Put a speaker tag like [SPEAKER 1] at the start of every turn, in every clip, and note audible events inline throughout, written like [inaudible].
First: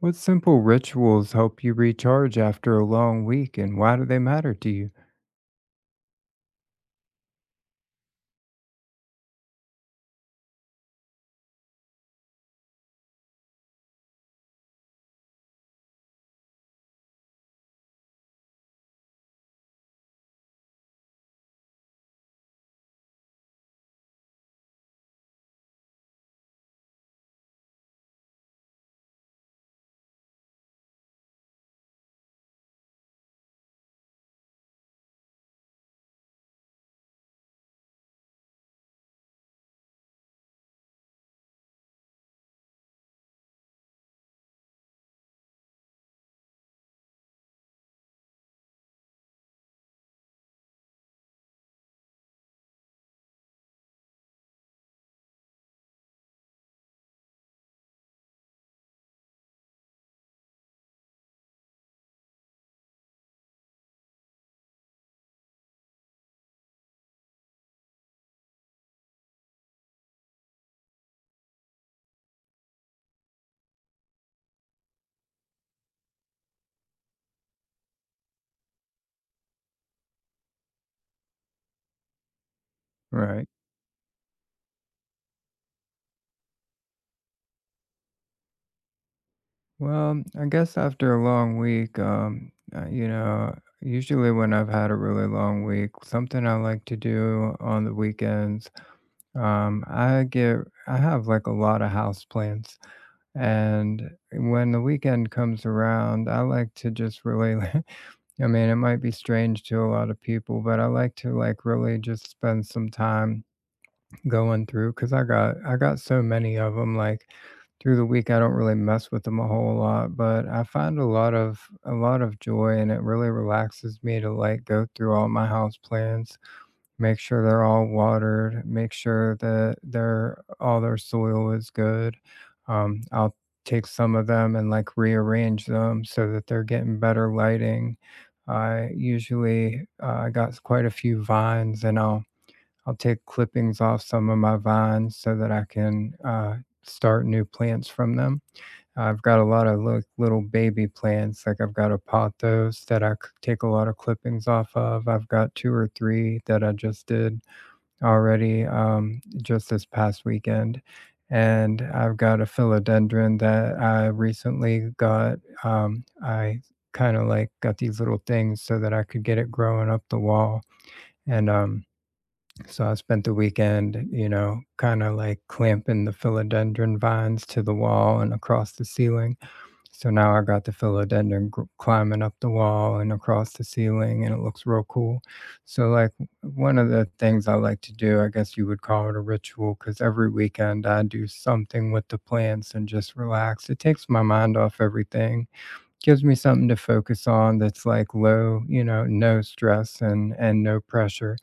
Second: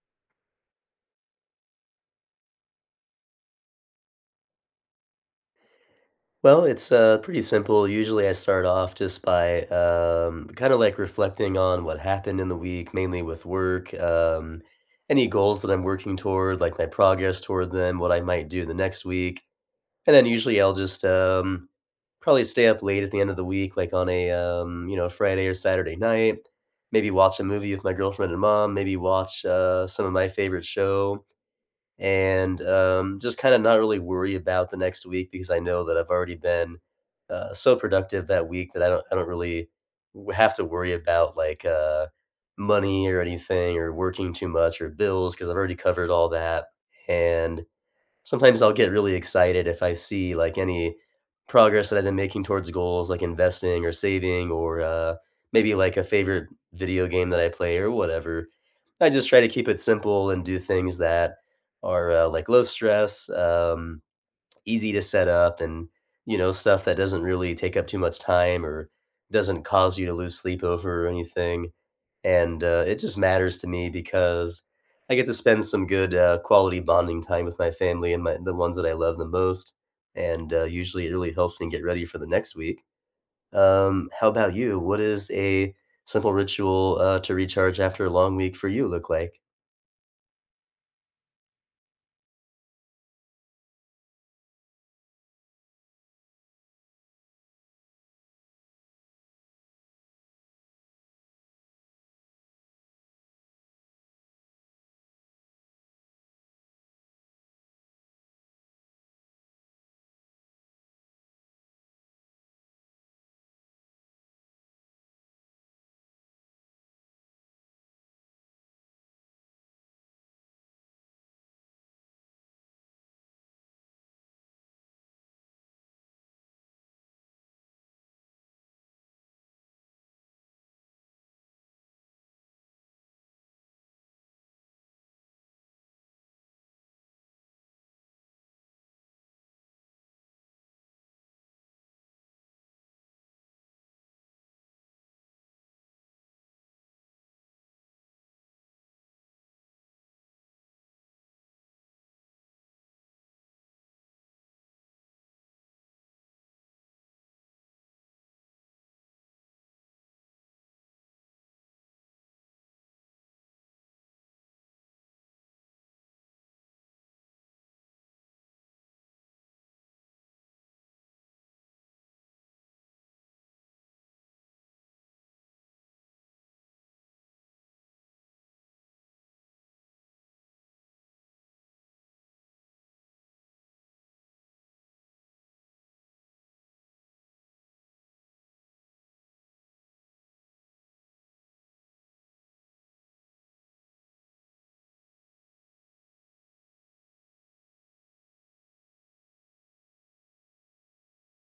[SPEAKER 1] What simple rituals help you recharge after a long week, and why do they matter to you?
[SPEAKER 2] Well, it's pretty simple. Usually, I start off just by, kinda, like, reflecting on what happened in the week, mainly with work, any goals that I'm working toward, like, my progress toward them, what I might do the next week, and then usually I'll just probably stay up late at the end of the week, like, on a Friday or Saturday night, maybe watch a movie with my girlfriend and mom, maybe watch, some of my favorite show, and just kinda not really worry about the next week because I know that I've already been, so productive that week that I don't really w have to worry about, like, money or anything or working too much or bills because 'cause I've already covered all that, and sometimes I'll get really excited if I see, like, any progress that I've been making towards goals, like investing or saving or, maybe, like, a favorite video game that I play or whatever. I just try to keep it simple and do things that are, like, low stress, easy to set up and, you know, stuff that doesn't really take up too much time or doesn't cause you to lose sleep over or anything and, it just matters to me because I get to spend some good, quality bonding time with my family and my the ones that I love the most, and, usually it really helps me get ready for the next week.
[SPEAKER 1] Right.
[SPEAKER 2] How about you? What is a simple ritual, to recharge after a long week for you look like?
[SPEAKER 1] Well, I guess after a long week, you know, usually when I've had a really long week, something I like to do on the weekends, I get, I have like a lot of house plants. And when the weekend comes around, I like to just really, [laughs] I mean, it might be strange to a lot of people, but I like to like really just spend some time going through because I got so many of them. Like through the week, I don't really mess with them a whole lot, but I find a lot of joy, and it really relaxes me to like go through all my house plants, make sure they're all watered, make sure that their all their soil is good. I'll take some of them and like rearrange them so that they're getting better lighting. I usually I got quite a few vines, and I'll take clippings off some of my vines so that I can start new plants from them. I've got a lot of little baby plants, like I've got a pothos that I take a lot of clippings off of. I've got two or three that I just did already, just this past weekend. And I've got a philodendron that I recently got. I kind of like got these little things so that I could get it growing up the wall. And so I spent the weekend, you know, kind of like clamping the philodendron vines to the wall and across the ceiling. So now I got the climbing up the wall and across the ceiling, and it looks real cool. So, like, one of the things I like to do, I guess you would call it a ritual, because every weekend I do something with the plants and just relax. It takes my mind off everything, gives me something to focus on that's like low, you know, no stress and no pressure,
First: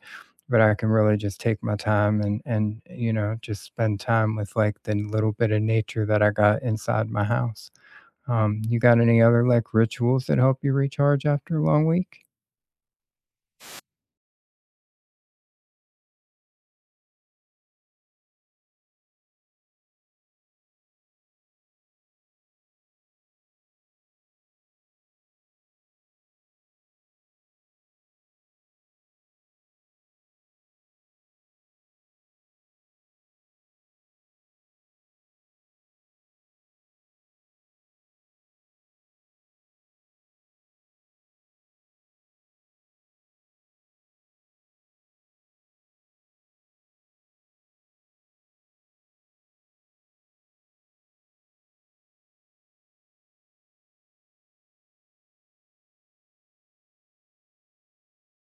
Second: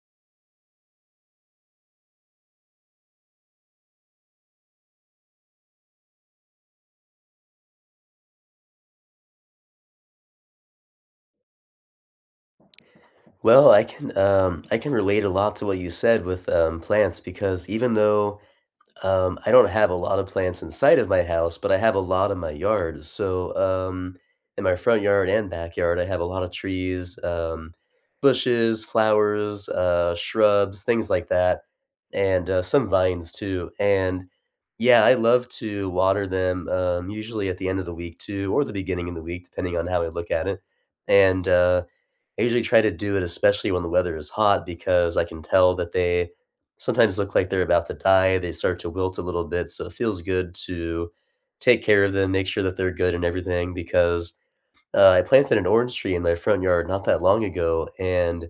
[SPEAKER 1] but I can really just take my time and you know just spend time with like the little bit of nature that I got inside my house. You got any other like rituals that help you recharge after a long week?
[SPEAKER 2] Well, I I can relate a lot to what you said with, plants because even though I don't have a lot of plants inside of my house, but I have a lot in my yard. So, um, in my front yard and backyard, I have a lot of trees, bushes, flowers, shrubs, things like that, and some vines too. And yeah, I love to water them, usually at the end of the week too, or the beginning of the week, depending on how I look at it. And I usually try to do it, especially when the weather is hot, because I can tell that they sometimes look like they're about to die. They start to wilt a little bit, so it feels good to take care of them, make sure that they're good and everything. Because I planted an orange tree in my front yard not that long ago, and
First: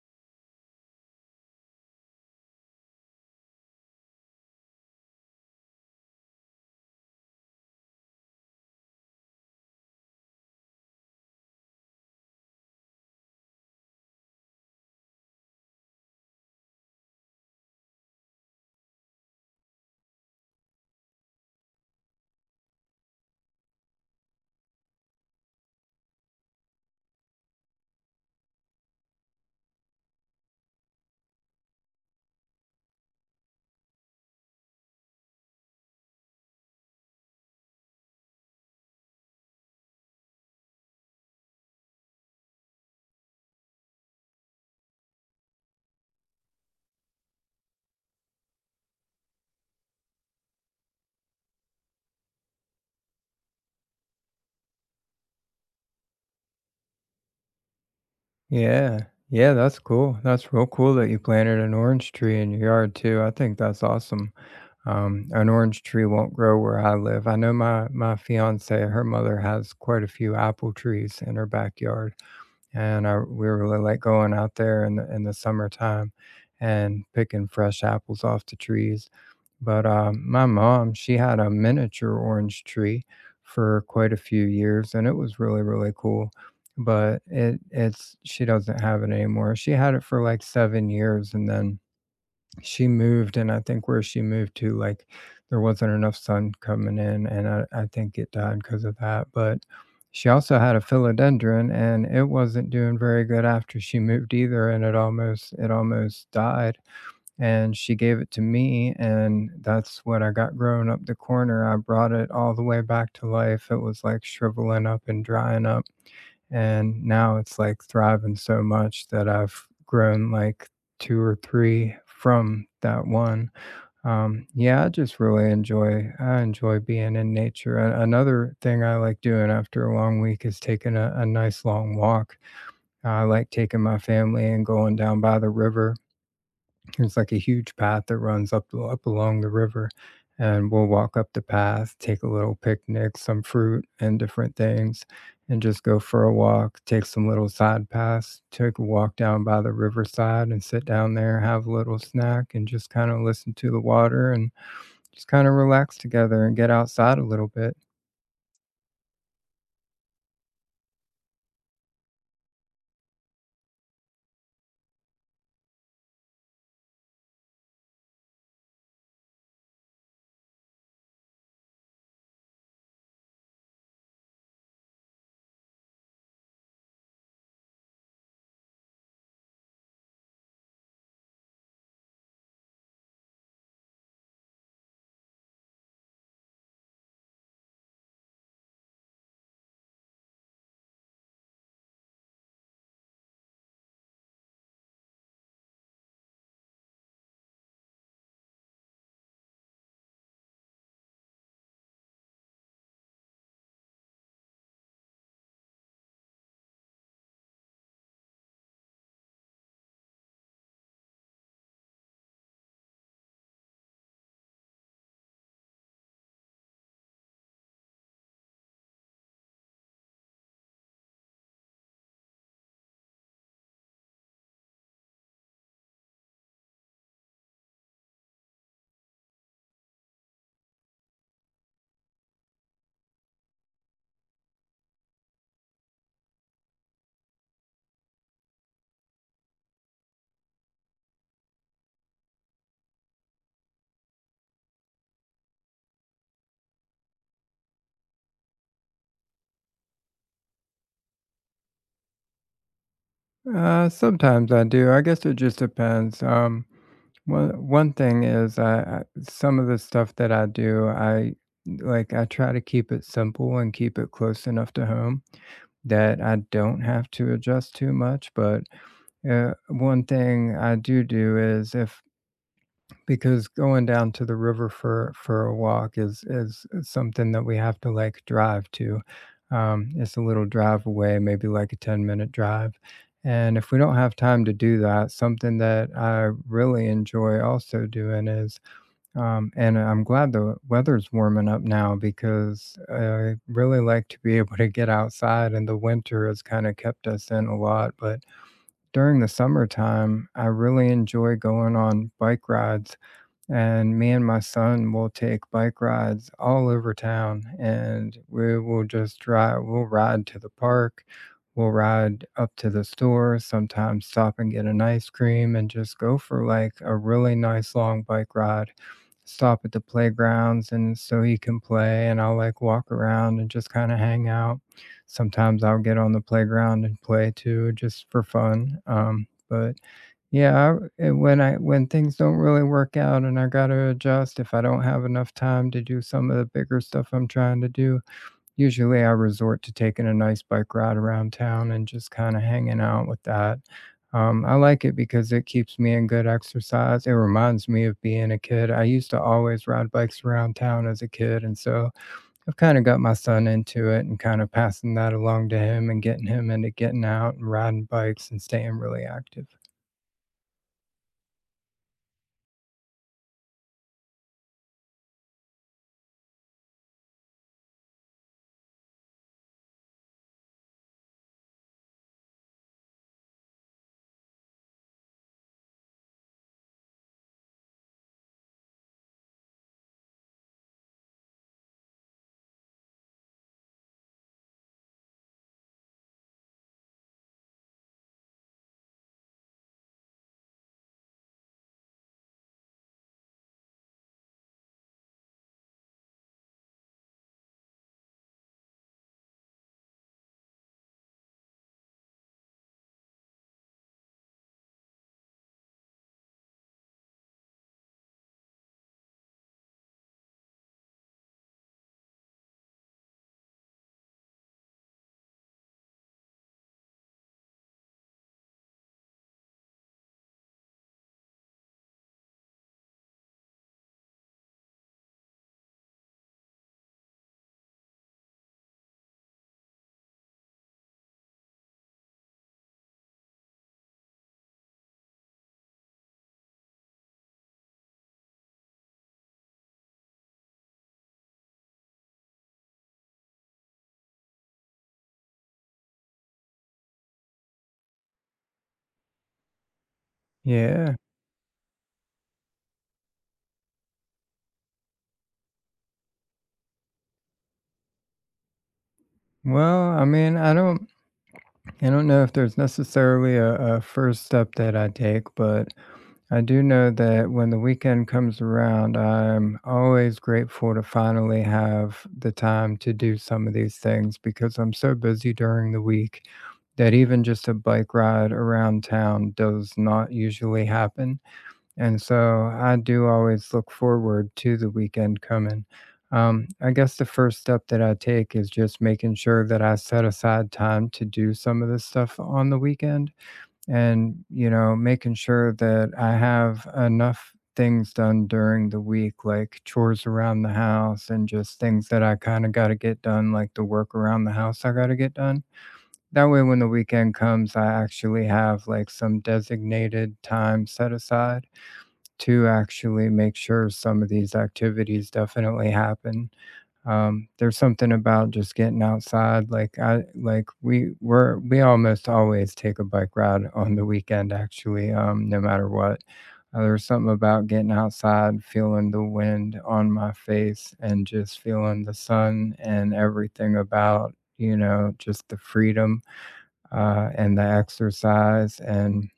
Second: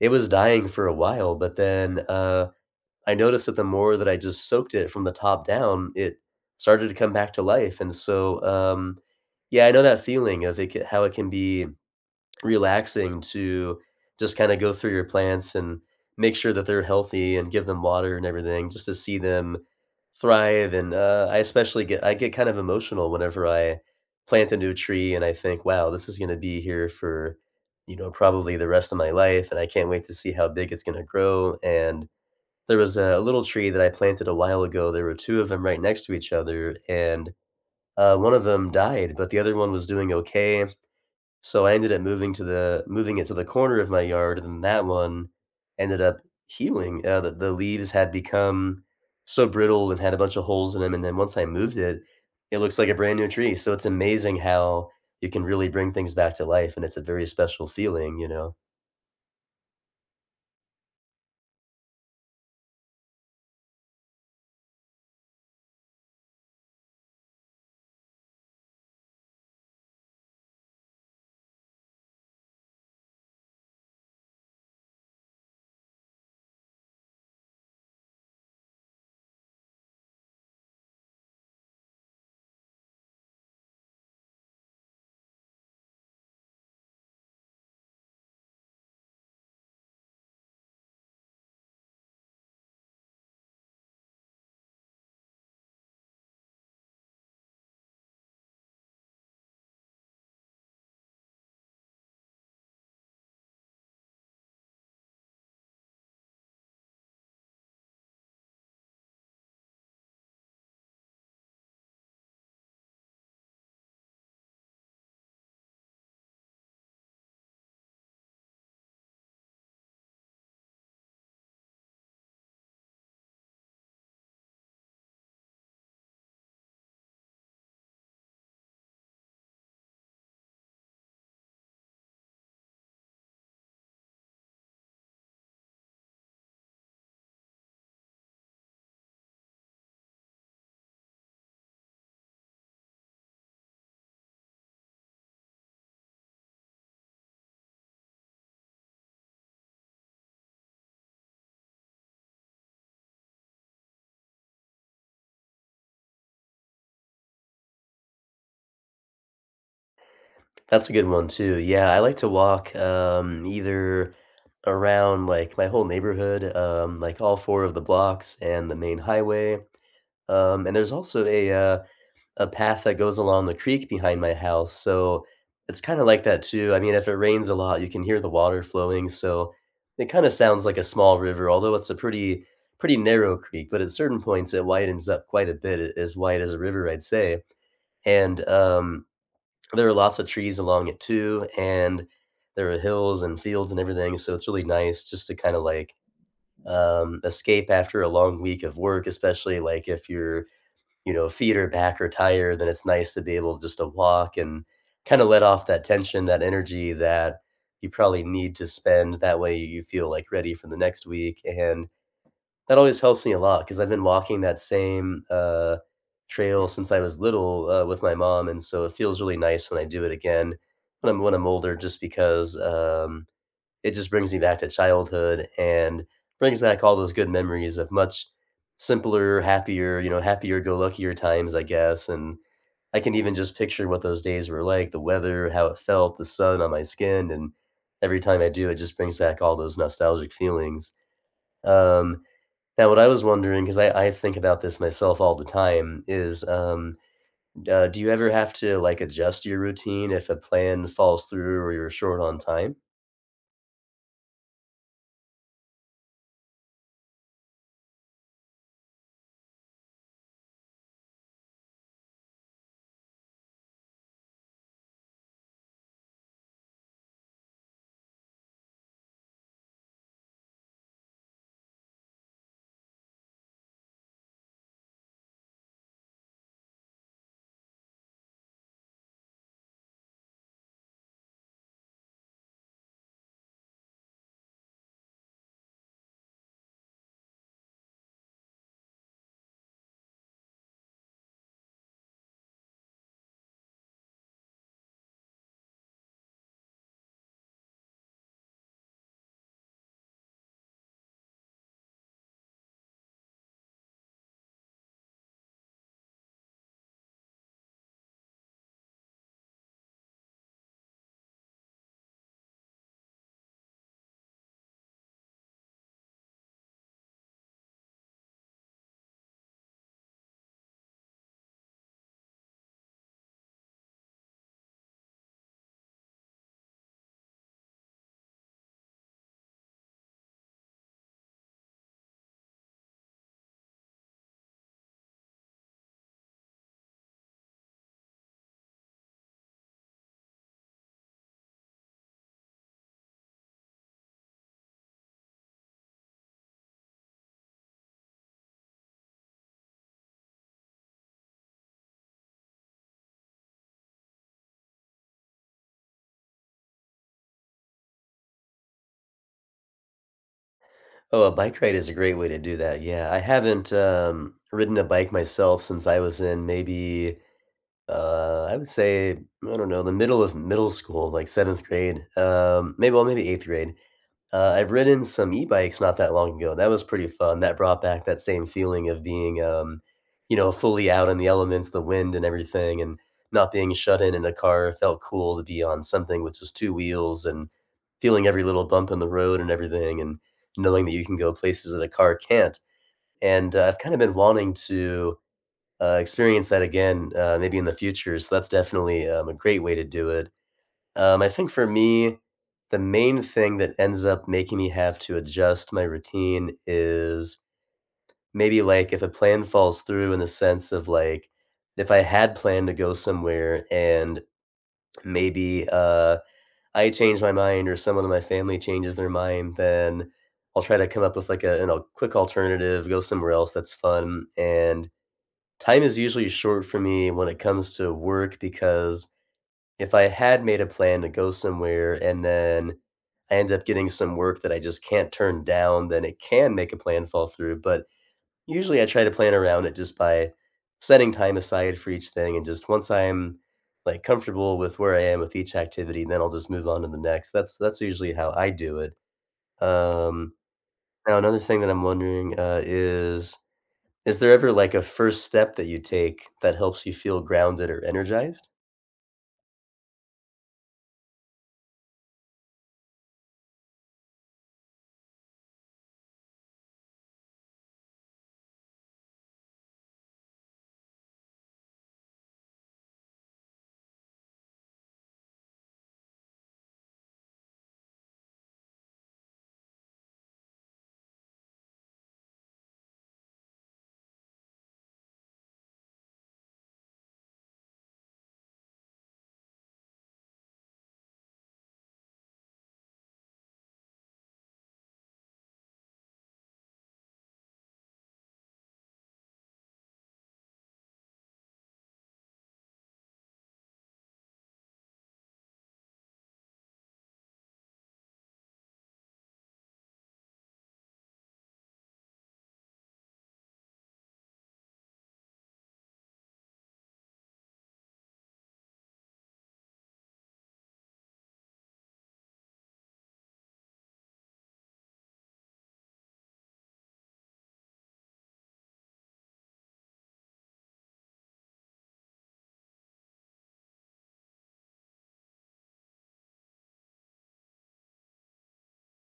[SPEAKER 2] it was dying for a while. But then I noticed that the more that I just soaked it from the top down, it started to come back to life. And so, yeah, I know that feeling of it, how it can be relaxing. Wow. To just kinda go through your plants and make sure that they're healthy and give them water and everything just to see them thrive, and, I especially get kind of emotional whenever I plant a new tree and I think, "Wow, this is gonna be here for, you know, probably the rest of my life, and I can't wait to see how big it's gonna grow," and there was a little tree that I planted a while ago, there were 2 of them right next to each other, and, one of them died, but the other one was doing okay. So I ended up moving it to the corner of my yard, and then that one ended up healing. The the leaves had become so brittle and had a bunch of holes in them. And then once I moved it, it looks like a brand new tree. So it's amazing how you can really bring things back to life, and it's a very special feeling, you know.
[SPEAKER 1] Yeah, yeah, that's cool. That's real cool that you planted an orange tree in your yard too. I think that's awesome. An orange tree won't grow where I live. I know my fiance, her mother has quite a few apple trees in her backyard, and I we were like going out there in the summertime and picking fresh apples off the trees. But, my mom, she had a miniature orange tree for quite a few years, and it was really, really cool, but it it's she doesn't have it anymore. She had it for, like, 7 years, and then she moved, and I think where she moved to, like, there wasn't enough sun coming in, and I think it died because of that, but she also had a philodendron, and it wasn't doing very good after she moved either, and it almost died, and she gave it to me, and that's what I got growing up the corner. I brought it all the way back to life. It was, like, shriveling up and drying up. And now it's like thriving so much that I've grown like 2 or 3 from that one. Yeah, I enjoy being in nature. A Another thing I like doing after a long week is taking a nice long walk. I like taking my family and going down by the river. There's like a huge path that runs up along the river, and we'll walk up the path, take a little picnic, some fruit and different things, and just go for a walk, take some little side paths, take a walk down by the riverside and sit down there, have a little snack, and just kind of listen to the water and just kind of relax together and get outside a little bit.
[SPEAKER 2] That's a good one too. Yeah, I like to walk, either around like my whole neighborhood, like all four of the blocks and the main highway. And there's also a path that goes along the creek behind my house, so it's kinda like that too. I mean, if it rains a lot, you can hear the water flowing, so it kinda sounds like a small river, although it's a pretty narrow creek, but at certain points, it widens up quite a bit, a as wide as a river, I'd say, and there are lots of trees along it too, and there are hills and fields and everything, so it's really nice just to kinda, like, escape after a long week of work, especially, like, if you're you know, feet are back or tired, then it's nice to be able just to walk and kinda let off that tension, that energy that you probably need to spend. That way, you feel, like, ready for the next week, and that always helps me a lot. Because 'cause I've been walking that same, trail since I was little, with my mom, and so it feels really nice when I do it again when I'm older just because, it just brings me back to childhood and brings back all those good memories of much simpler, happier, you know, happier go luckier times, I guess. And I can even just picture what those days were like, the weather, how it felt, the sun on my skin. And every time I do, it just brings back all those nostalgic feelings. Um, now, what I was wondering, because I think about this myself all the time, is, do you ever have to, like, adjust your routine if a plan falls through or you're short on time?
[SPEAKER 1] Sometimes I do. I guess it just depends. One thing is, I some of the stuff that I do, I like I try to keep it simple and keep it close enough to home that I don't have to adjust too much. But one thing I do do is if, because going down to the river for a walk is something that we have to like drive to. It's a little drive away, maybe like a 10-minute drive. And if we don't have time to do that, something that I really enjoy also doing is, and I'm glad the weather's warming up now because I really like to be [laughs] able to get outside, and the winter has kind of kept us in a lot. But during the summertime, I really enjoy going on bike rides, and me and my son will take bike rides all over town, and we will just drive we'll ride to the park, we'll ride up to the store, sometimes stop and get an ice cream and just go for like a really nice long bike ride, stop at the playgrounds and so he can play, and I'll like walk around and just kind of hang out. Sometimes I'll get on the playground and play too just for fun. But yeah, I and when I when things don't really work out and I gotta adjust, if I don't have enough time to do some of the bigger stuff I'm trying to do, usually I resort to taking a nice bike ride around town and just kinda hanging out with that. I like it because it keeps me in good exercise. It reminds me of being a kid. I used to always ride bikes around town as a kid, and so I've kinda got my son into it and kinda passing that along to him and getting him into getting out and riding bikes and staying really active.
[SPEAKER 2] Oh, a bike ride is a great way to do that, yeah. I haven't, ridden a bike myself since I was in maybe, I would say, I don't know, the middle of middle school, like 7th grade, maybe 8th grade. I've ridden some e-bikes not that long ago. That was pretty fun. That brought back that same feeling of being, you know, fully out in the elements, the wind and everything, and not being shut in a car. It felt cool to be on something with just two wheels and feeling every little bump in the road and everything, and knowing that you can go places that a car can't. And I've kind of been wanting to experience that again, maybe in the future. So that's definitely a great way to do it. I think for me, the main thing that ends up making me have to adjust my routine is maybe like if a plan falls through in the sense of like if I had planned to go somewhere and maybe I change my mind or someone in my family changes their mind, then I'll try to come up with like a, you know, quick alternative, go somewhere else that's fun. And time is usually short for me when it comes to work because if I had made a plan to go somewhere and then I end up getting some work that I just can't turn down, then it can make a plan fall through, but usually I try to plan around it just by setting time aside for each thing, and just once I'm, like, comfortable with where I am with each activity, then I'll just move on to the next. That's usually how I do it. Um,
[SPEAKER 1] Yeah.
[SPEAKER 2] now another thing that I'm wondering, is there ever, like, a first step that you take that helps you feel grounded or energized?
[SPEAKER 1] Well, I mean, I don't know if there's necessarily a first step that I take, but I do know that when the weekend comes around, I'm always grateful to finally have the time to do some of these things because I'm so busy during the week that even just a bike ride around town does not usually happen. And so I do always look forward to the weekend coming. I guess the first step that I take is just making sure that I set aside time to do some of this stuff on the weekend, and, you know, making sure that I have enough things done during the week, like chores around the house and just things that I kind of got to get done, like the work around the house I got to get done. That way, when the weekend comes, I actually have like some designated time set aside to actually make sure some of these activities definitely happen. There's something about just getting outside. Like I like we were we almost always take a bike ride on the weekend actually, no matter what. There's something about getting outside, feeling the wind on my face and just feeling the sun and everything about, you know, just the freedom, and the exercise and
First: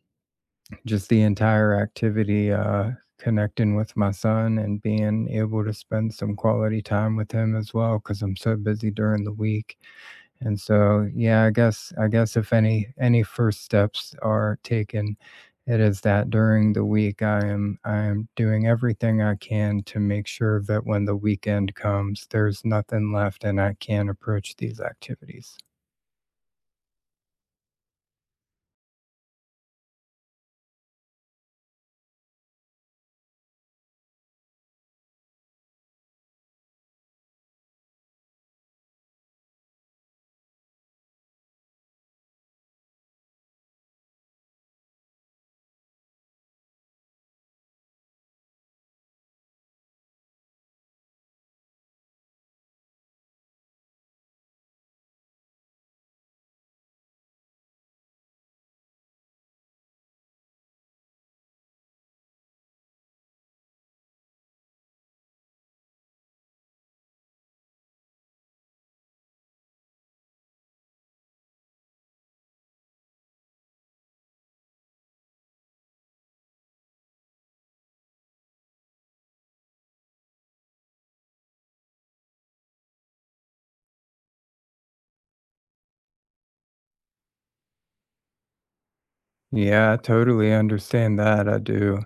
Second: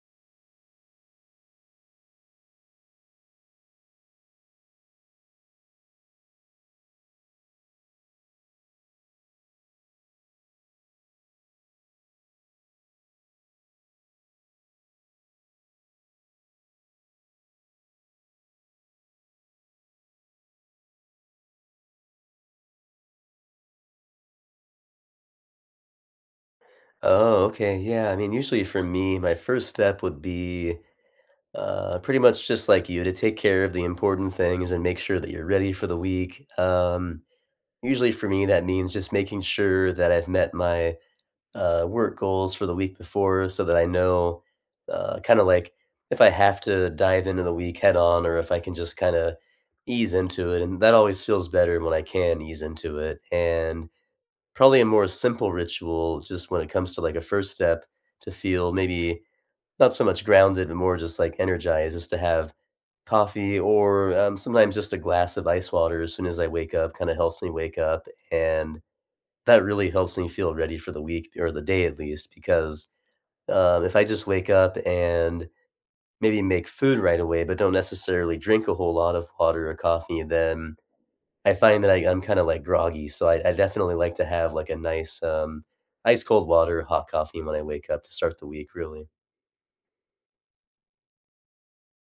[SPEAKER 1] just the entire activity, connecting with my son and being able to spend some quality time with him as well because I'm so busy during the week. And so, yeah, I guess if any first steps are taken, it is that during the week I am doing everything I can to make sure that when the weekend comes, there's nothing left and I can approach these activities.
[SPEAKER 2] Oh, okay. Yeah. I mean, usually for me, my first step would be pretty much just like you to take care of the important things and make sure that you're ready for the week. Usually for me, that means just making sure that I've met my work goals for the week before so that I know kind of like if I have to dive into the week head on or if I can just kind of ease into it. And that always feels better when I can ease into it. And probably a more simple ritual just when it comes to, like, a first step to feel maybe not so much grounded, but more just, like, energized is to have coffee or, sometimes just a glass of ice water as soon as I wake up kinda helps me wake up, and that really helps me feel ready for the week or the day at least because, if I just wake up and maybe make food right away, but don't necessarily drink a whole lot of water or coffee, then I find that I'm kinda, like, groggy, so I definitely like to have, like, a nice, ice cold water, hot coffee when I wake up to start the week, really.
[SPEAKER 1] Yeah, I totally understand that. I do.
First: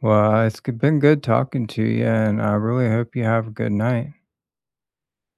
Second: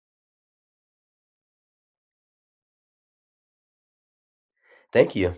[SPEAKER 1] Well, it's g been good talking to you, and I really hope you have a good night.
[SPEAKER 2] Thank you.